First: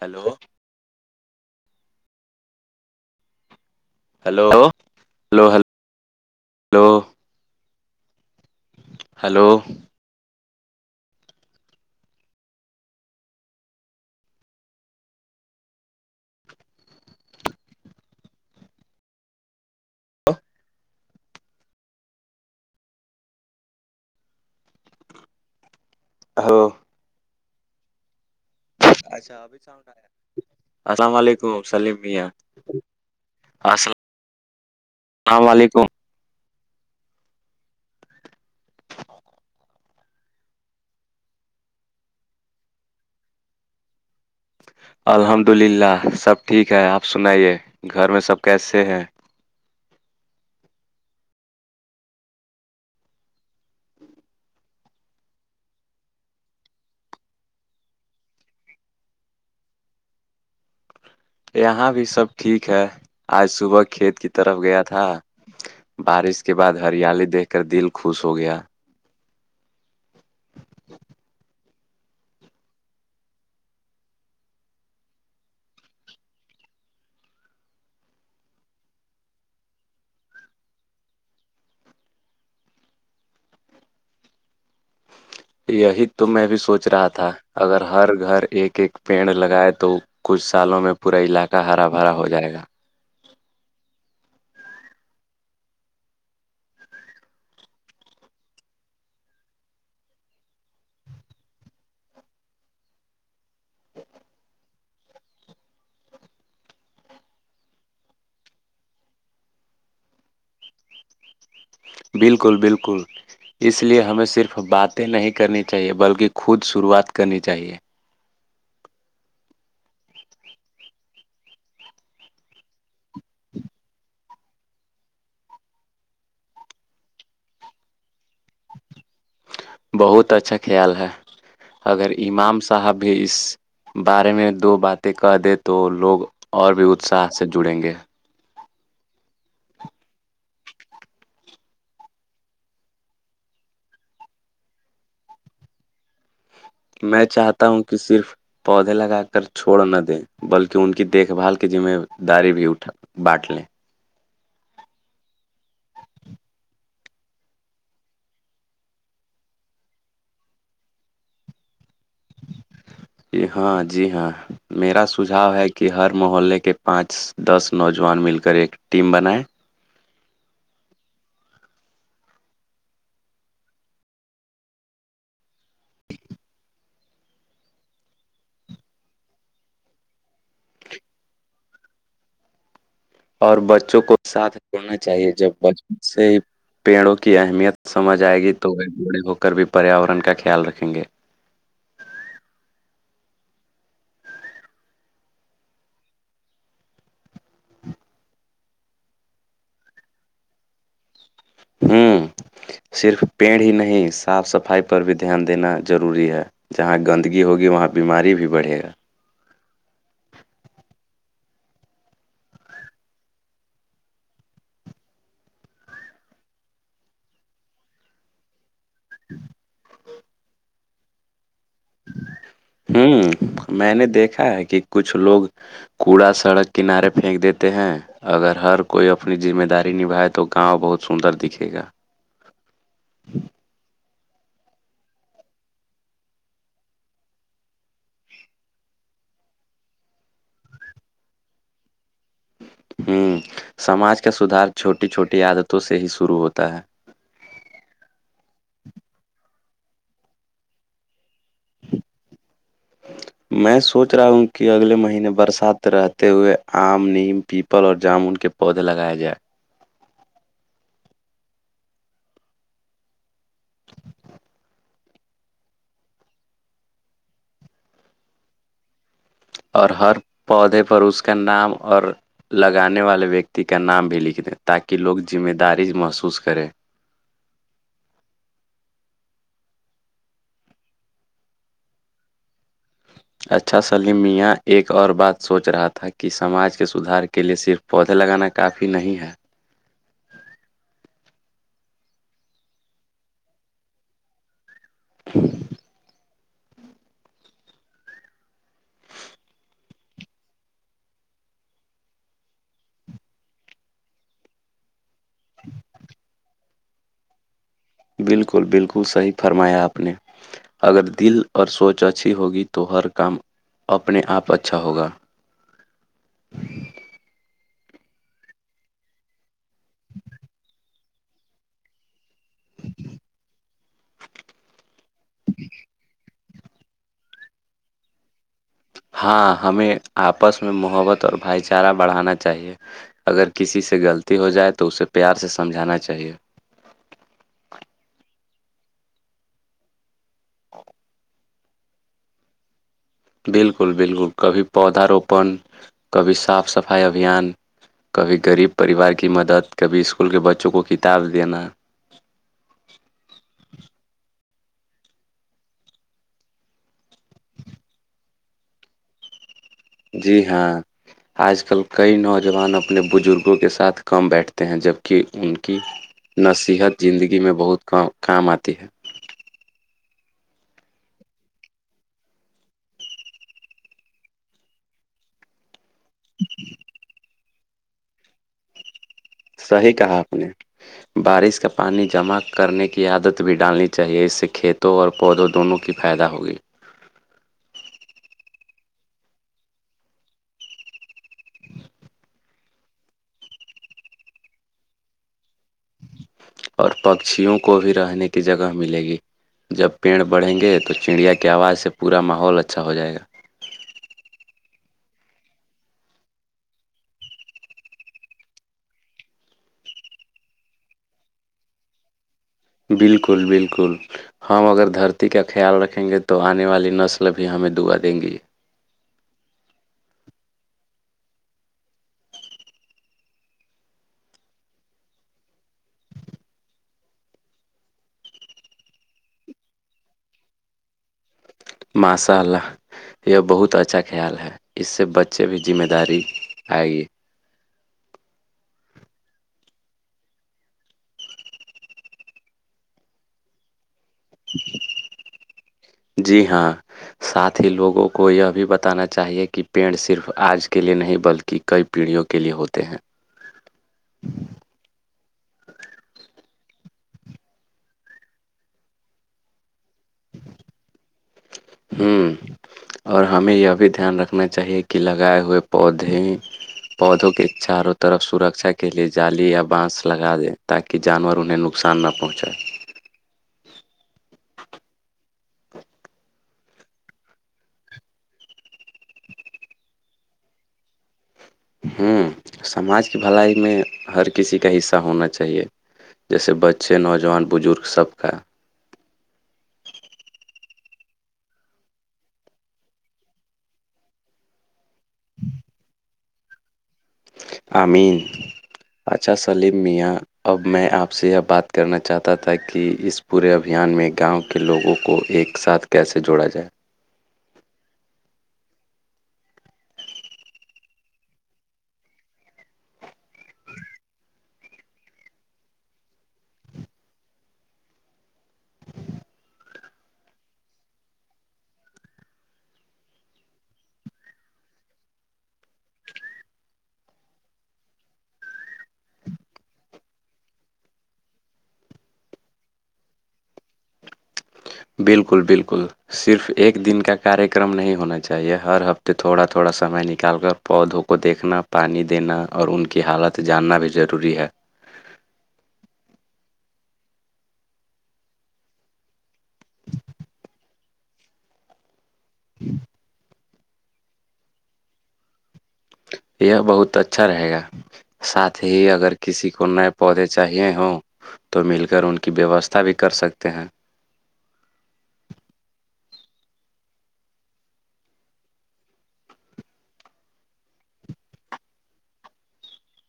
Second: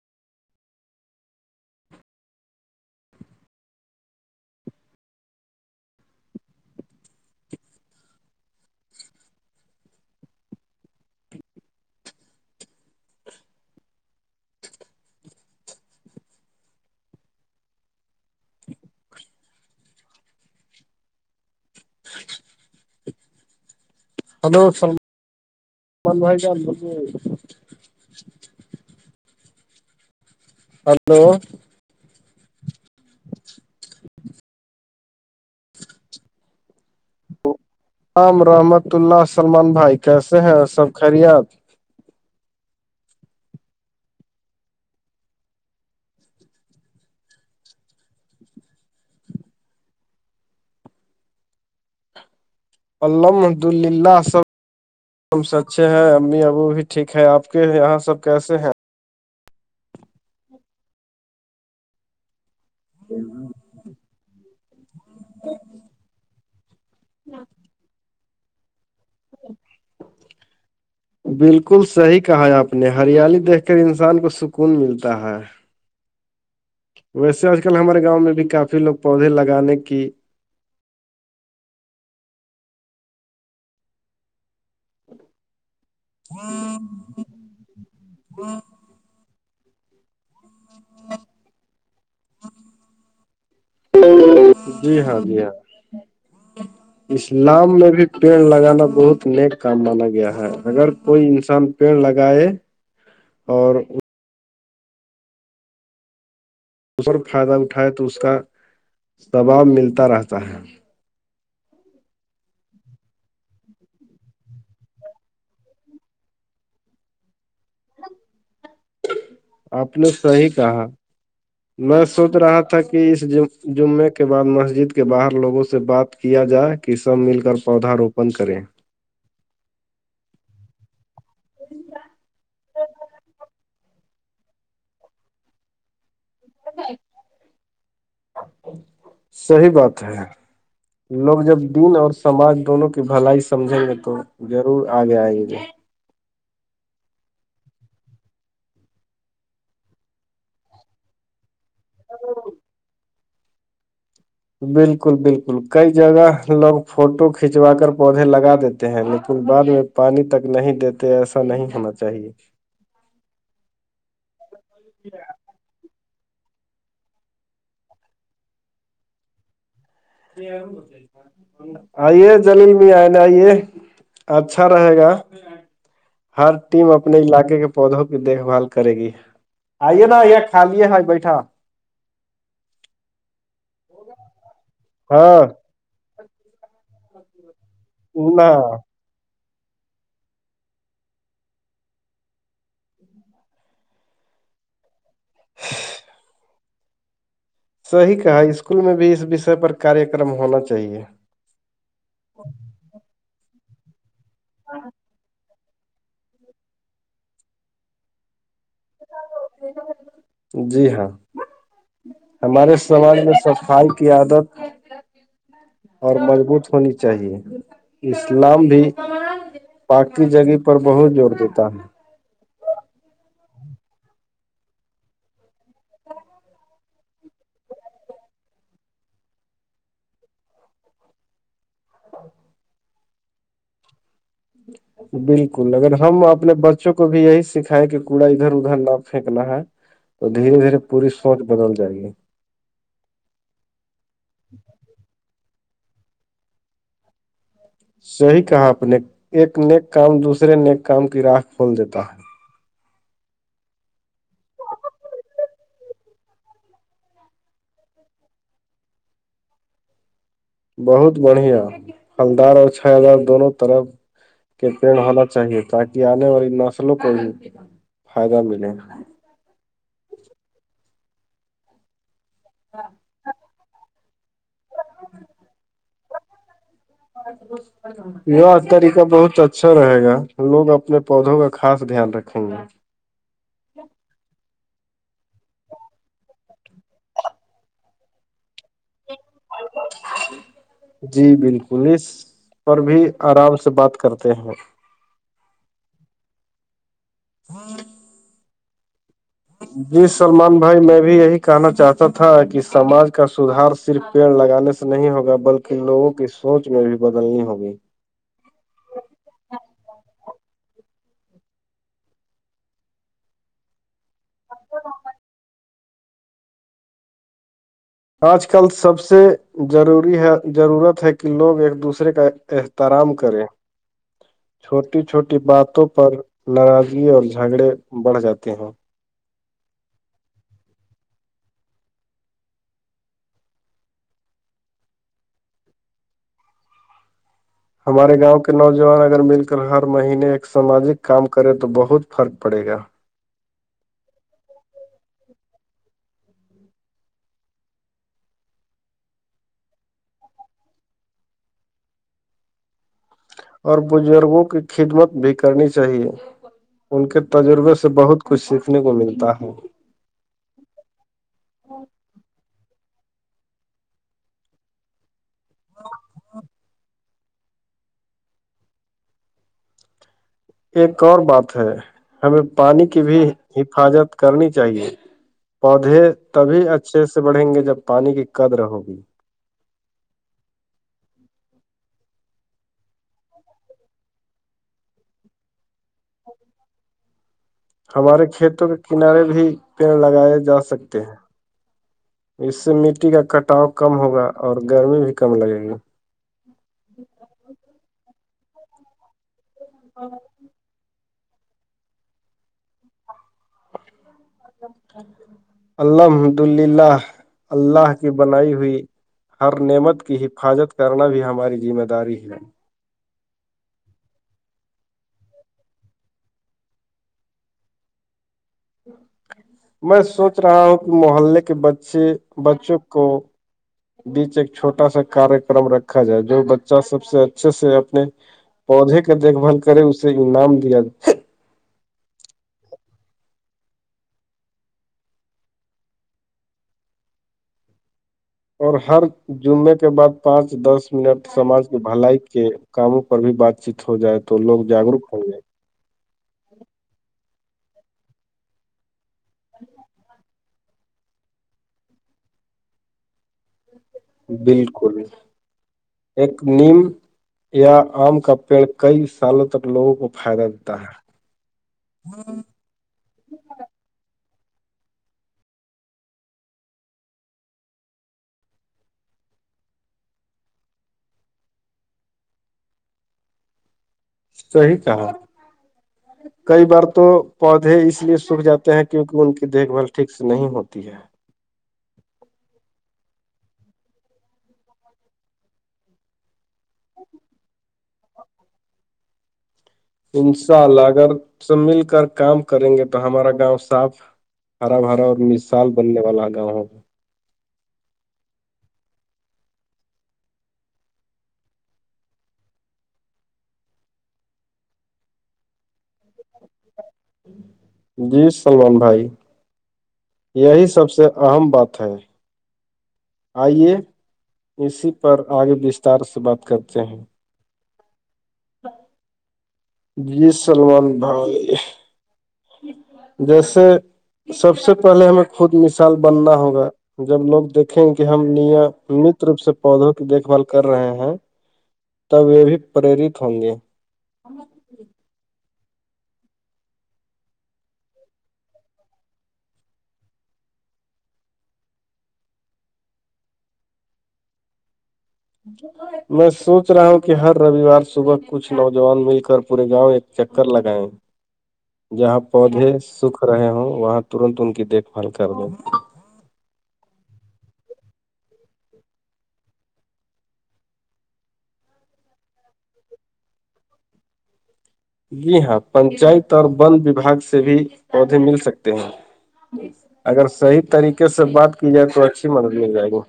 hello hello hello hello hello سلملمان سلمان بھائی hello جان اچھا ابھی السلام ہلو علیکم سلیم میاں السلام اللام علیکم عام رحمت اللہ سلمان بھائی کیسے ہیں سب خریت آپ الحمد للہ سب ٹھیک ہے آپ سنائیے گھر میں سب کیسے ہیں الحمد للہ سب ہم سب اچھے ہیں امی ابو بھی ٹھیک ہے آپ کے یہاں سب کیسے ہیں یہاں بھی سب ٹھیک ہے آج صبح کھیت کی طرف گیا تھا بارش اس کے بعد ہریالی دیکھ کر دل خوش ہو گیا ہاں بالکل صحیح کہا ہے آپ نے ہریالی دیکھ کر انسان کو سکون ملتا ہے ویسے آج کل ہمارے گاؤں میں بھی کافی لوگ پودے لگانے کی یہی تو میں بھی سوچ رہا تھا اگر ہر گھر ایک ایک پیڑ لگائے تو کچھ سالوں میں پورا علاقہ ہرا بھرا ہو جائے گا جی ہاں جی ہاں اسلام میں بھی پیڑ لگانا بہت نیک کام مانا گیا ہے اگر کوئی انسان پیڑ لگائے اور اسر فائدہ اٹھائے تو اس کا دباب ملتا رہتا ہے بالکل بالکل اس لیے ہمیں صرف باتیں نہیں کرنی چاہیے بلکہ خود شروعات کرنی چاہیے ہ آپ نے صحی کہا میں سوچ رہا تھا کہ کہ اس جمے کے بعد مسجد کے باہر لوگوں سے بات کیا جائے کہ سب مل کر پودا روپن کریں بہت اچھا خیال ہے اگر امام صاحب بھی اس بارے میں دو باتیں کہہ دے تو لوگ اور بھی اتساہ سے جڑیں گے صحی بات ہے لوگ جب دن اور سماج دونوں کی بھلائی سمجھیں گے تو ضرور آ گے آئیے گے میں چاہتا ہوں کہ صرف پودے لگا کر چھوڑ نہ دیں بلکہ ان کی دیکھ بھال میں دار بھی اٹھا بانٹ لیں بالکل بالکل کئی جگہ لوگ فوٹو کھنچوا کر پودے لگا دیتے ہیں لیکن بعد میں پانی تک نہیں دیتے ایسا نہیں ہونا چاہیے جی ہاں جی ہاں میرا سجاؤ ہے کہ ہر محلے کے پانچ دس نوجوان مل کر ایک ٹیم بنائے آ بتا آئیے جلیل میں آئےنے آئیے اچھا رہے گا ہر ٹیم اپنے علاقے کے پودوں کی دیکھ بھال کرے گی آئیے نا خالی ہے بیٹھا اور بچوں کو ساتھ جوڑنا چاہیے ہاں جب بچپوں سے ہی پیڑوں کی اہمیت سمجھ آئے نہ گی تو وہ گھوڑے ہو کر بھی پریاورن کا خیال رکھیں گے اچ صح کہا اسکول میں بھی اس وشے پر کاریہ کررم ہونا چاہیے ہوں صرف پیڑ ہی نہیں صاف صفائی پر بھی دھیان دینا ضروری ہے جہاں گندگی ہوگی وہاں بیماری بھی بڑھے گا جی ہاں ہمارے سماج میں صفائی کی عادت اور مضبوط ہونی چاہیے اسلام بھی پاک کی جگہ پر بہت زور دیتا ہے ہوں میں نے دیکھا ہے کہ کچھ لوگ کوڑا سڑک کنارے پھینک دیتے ہیں اگر ہر کوئی اپنی ذمہ داری نبھائے تو گاؤں بہت سندر دکھے گا جی بالکل اگر ہم اپنے بچوں کو بھی یہی سکھائے کہ کوڑا ادھر ادھر نہ پھینکنا ہے تو دھیرے دھیرے پوری سوچ بدل جائے گی ہوں سماج کا سدھار چھوٹی چھوٹی عادتوں سے ہی شروع ہوتا ہے صیح کہا اپ نے ایک نیک کام دوسرے نیک کام کی راہ کھول دیتا ہے [unintelligible] میں سوچ رہا ہوں کہ اگلے مہینے برسات رہتے ہوئے آم نیم پیپل اور جامن کے پودے لگایا جائے بہت بڑھیا ہلدار اور چھیا ہزار دونوں طرف کے پڑ ہونا چاہیے تاکہ آنے والی نسلوں کو بھی فائدہ ملے اور ہر پودے پر اس کا نام اور لگانے والے ویکتی کا نام بھی لکھ دیں تاکہ لوگ ذمہ داری محسوس کرے ب یہ طریقہ بہت اچھا رہے گا لوگ اپنے پودوں کا خاص دھیان رکھیں گے اچھا سلیم میاں ایک اور بات سوچ رہا تھا کہ سماج کے سدھار کے لیے صرف پودے لگانا کافی نہیں ہے جی جی بالکل اس پر بھی آرام سے بات کرتے ہیں ہاں ہاں جی سلمان بھائی میں بھی یہی کہنا چاہتا تھا کہ سماج کا سدار صرف پیڑ لگانے سے نہیں ہوگا بلکہ لوگوں کی سوچ میں بھی بدلنی ہوگی بالکل بالکل صحیح فرمایا آپ نے اگر دل اور سوچ اچھی ہوگی تو ہر کام اپنے آپ اچھا ہوگا آج کل سب سے ضروری ہے ضرورت ہے کہ لوگ ایک دوسرے کا احترام کریں [unintelligible] چھوٹی چھوٹی باتوں پر ناراضگی اور جھگڑے بڑھ جاتے ہیں ہاں ہمیں آپس میں محبت اور بھائی چارہ بڑھانا چاہیے اگر کسی سے غلطی ہو جائے تو اسے پیار سے سمجھانا چاہیے ہمارے گاؤں کے نوجوان اگر مل کر ہر مہینے ایک ساماجک کام کرے تو بہت فرق پڑے گا بالکل بالکل کبھی پودااروپن کبھی صاف صفائی ابھیان کبھی غریب پریوار کی مدد کبھی اسکول کے بچوں کو کتاب دینا اور بزرگوں کی خدمت بھی کرنی چاہیے ان کے تجربے سے بہت کچھ سیکھنے کو ملتا ہے جی ہاں آج کل کئی نوجوان اپنے بزرگوں کے ساتھ کام بیٹھتے ہیں جبکہ ان کی نصیحت زندگی میں بہت کام آتی ہے ایک اور بات ہے ہمیں پانی کی بھی حفاظت کرنی چاہیے پودے تبھی اچھے سے بڑھیں گے جب پانی کی قدر ہوگی صحیح کہا آپ نے بارش کا پانی جمع کرنے کی عادت بھی ڈالنی چاہیے اس سے کھیتوں اور پودوں دونوں کی فائدہ ہوگی ہمارے کھیتوں کے کنارے بھی پیڑ لگائے جا سکتے ہیں اس سے مٹی کا کٹاؤ کم ہوگا اور گرمی بھی کم لگے گی اور پکشیوں کو بھی رہنے کی جگہ ملے گی جب پیڑ بڑھیں گے تو چڑیا کے ک آواز سے پورا ماحول اچھا ہو جائے گا الحمدلہ اللہ کی بنائی ہوئی ہر نعمت کی حفاظت کرنا بھی ہماری ذمہ داری ہے بالکل بالکل ہم اگر دھرتی کا خیال رکھیں گے تو آنے والی نسل بھی ہمیں دعا دیں گی میں سوچ رہا ہوں کہ محللے کے بچے بچوں کو بیچ ایک چھوٹا سا کار کررم رکھا جائے جو بچہ سب سے اچھے سے اپنے پودے کا دھ بھال کرے اسے انعام دیا مسالہ یہ بہت اچھا خیال ہے اس سے بچے بھی ذمہ داری آئے گی اور ہر جمے کے بعد پانچ دس منٹ سماج کی بھلائی کے کاموں پر بھی بات چیت ہو جائے تو لوگ جاگروک ہوں گے جی ہاں ساتھ ہی لوگوں کو یہ بھی بتانا چاہیے کہ پینڑ صرف آج کے لیے نہیں بلکہ کئی پیڑھیوں کے لیے ہوتے ہیں بالکل ایک نیم یا آم کا پیڑ کئی سالوں تک لوگوں کو فائدہ دیتا ہے ہوں ہاں اور ہمیں یہ بھی دھیان رکھنا چاہیے کہ لگائے ہوئے پودے پودوں کے چاروں طرف سرکشا کے لیے جالی یا بانس لگا دیں تاکہ کہ جانور انہیں نقصان نہ پہنچائے صی کہا کئی بار تو پودے اس لیے سوکھ جاتے ہیں کیونکہ ان کی دیکھ بھال ٹھیک سے نہیں ہوتی ہے ہوں سماج کی بھلائی میں ہر کسی کا حصہ ہونا چاہیے جیسے بچے نوجوان بزرگ سب کا انشاء اللہ اگر س مل کر کام کریں گے تو ہمارا گاؤں صاف ہرا بھرا اور مثال بننے والا ہے گاؤںوں امین پاچا سلیم میاں اب میں آپ سے یہ بات کرنا چاہتا تھا کہ اس پورے ابھیان میں گاؤں کے لوگوں کو ایک ساتھ کیسے جوڑا جائے جی سلمان بھائی یہی سب سے اہم بات ہے آئیے اسی پر آگے بستار سے بات کرتے ہیں [unintelligible] جی سلمان بھائیے جیسے سب سے پہلے ہمیں خود مثال بننا ہوگا جب لوگ دیکھیں کہ ہم نیا نت روپ سے پودوں کی دیکھ بھال کر رہے ہیں تب یہ بھی پریرت ہوں گے بالکل بالکل صرف ایک دن کا کاریہ کررم نہیں ہونا چاہیے ہر ہفتے تھوڑا تھوڑا سمے نکال کر پودوں کو دیکھنا پانی دینا اور ان کی حالت جاننا بھی ضروری ہے [unintelligible] میں سوچ رہا ہوں کہ ہر رووار صبح کچھ نوجوان مل کر پورے گاؤں ایک چکر لگائے جہاں پودے سکھ رہے ہوں وہاں ترنت ان کی دیکھ بھال کر ل یہ بہت اچھا رہے گا ساتھ ہی اگر کسی کو نئے پودے چاہیے ہوں تو مل کر ان کی ویوستھا بھی کر سکتے ہیں جی ہاں پنچایت اور ون وباگ سے بھی پودے مل سکتے ہیں اگر صحیح طریقے سے بات کی جائے تو اچھی مدد ہو جائے گی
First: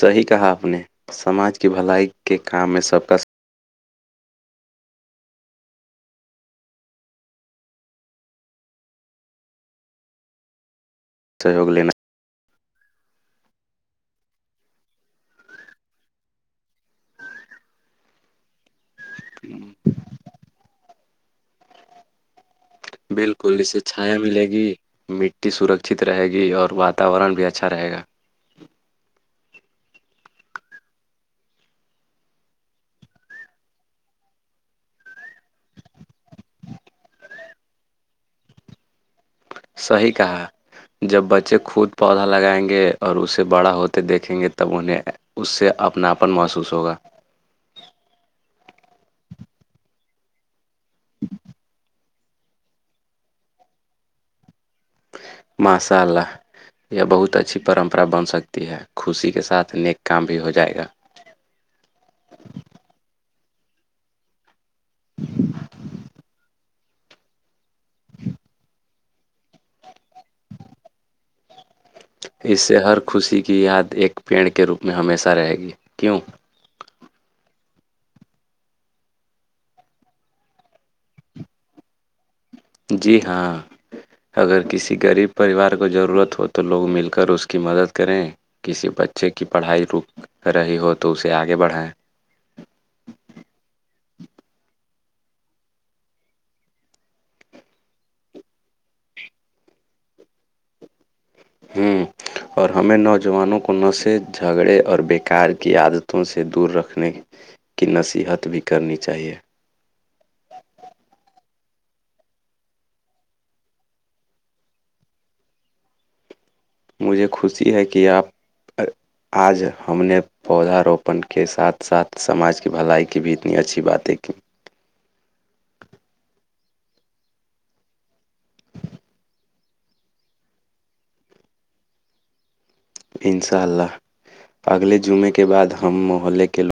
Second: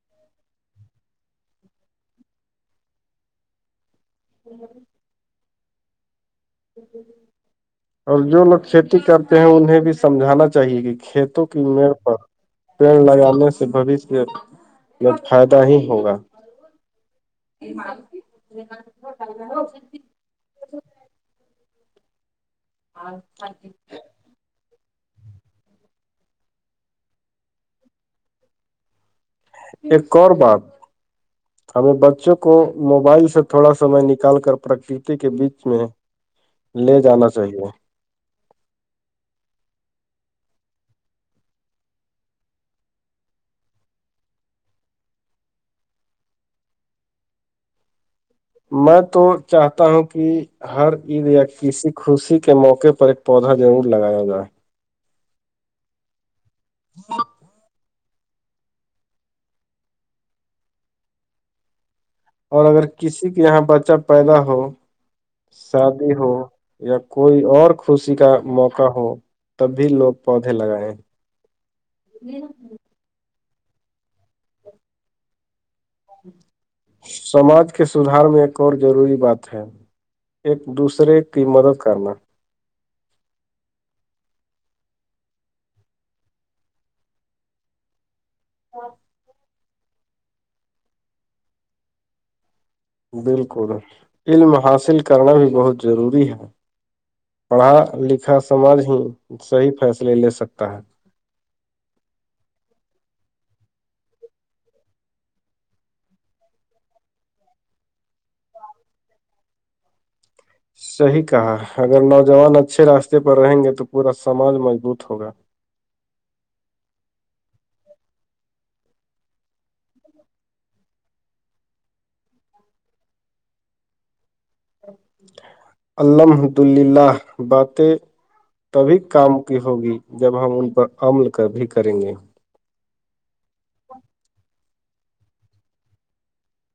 صحی کہا آپ نے سماج کی بھلائی کے کام میں سب کا س [unintelligible] اور جو لوگ کھیتی کرتے ہیں انہیں بھی سمجھانا چاہیے گ کھیتوں کی سہیوگ میڑ لینا پر پیڑ لگانے سے بوشیہ میں فائدہ ہی ہوگا [unintelligible] بالکل اسے چھایا ملے گی مٹی سرکچھت رہے گی اور واتاورن بھی اچھا رہے گا ایک اور بات ہمیں بچوں کو موبائل سے تھوڑا سمے نکال کر پرکرتی کے بیچ میں لے جانا چاہیے صی کہا جب بچے خود پودا لگائیں گے اور اسے بڑا ہوتے دیکھیں گے تب انہیں اس سے اپناپن محسوس ہوگا میں تو چاہتا ہوں کہ ہر عید یا کسی خوشی کے موقع پر ایک پودا ضرور لگایا جائے ماسال ال یہ بہت اچھی پرمپرا بن سکتی ہے خوشی کے ساتھ نیک کام بھی ہو جائے گا اور اگر کسی کے یہاں بچہ پیدا ہو شادی ہو یا کوئی اور خوشی کا موقع ہو تب بھی لوگ پودے لگائے ہیں اس سے ہر خوشی کی یاد ایک پیڑ کے روپ میں ہمیشہ رہے گی کیوں سماج کے سدھار میں ایک اور ضروری بات ہے ایک دوسرے کی مدد کرنا جی ہاں اگر کسی غریب پریوار کو ضرورت ہو تو لوگ مل کر اس کی مدد کریں کسی بچے کی پڑھائی رک رہی ہو تو اسے آگے بڑھائیں بالکل علم حاصل کرنا بھی بہت ضروری ہے پڑھا لکھا سماج ہی صحیح فیصلے لے سکتا ہے ہوں اور ہمیں نوجوانوں کو نشے جھگڑے اور بیکار کی عادتوں سے دور رکھنے کی نصیحت بھی کرنی چاہیے صحیح کہا اگر نوجوان اچھے راستے پر رہیں گے تو پورا سماج مضبوط ہوگا مجھے خوشی ہے کہ آپ آج ہم نے پودا روپن کے ساتھ ساتھ سماج کی بھلائی کی بھی اتنی اچھی باتیں کہ الحمد للہ باتیں تبھی کام کی ہوگی جب ہم ان پر عمل بھی کریں گے انشاء اللہ اگلے جمعے کے بعد ہم محلے کے لوگ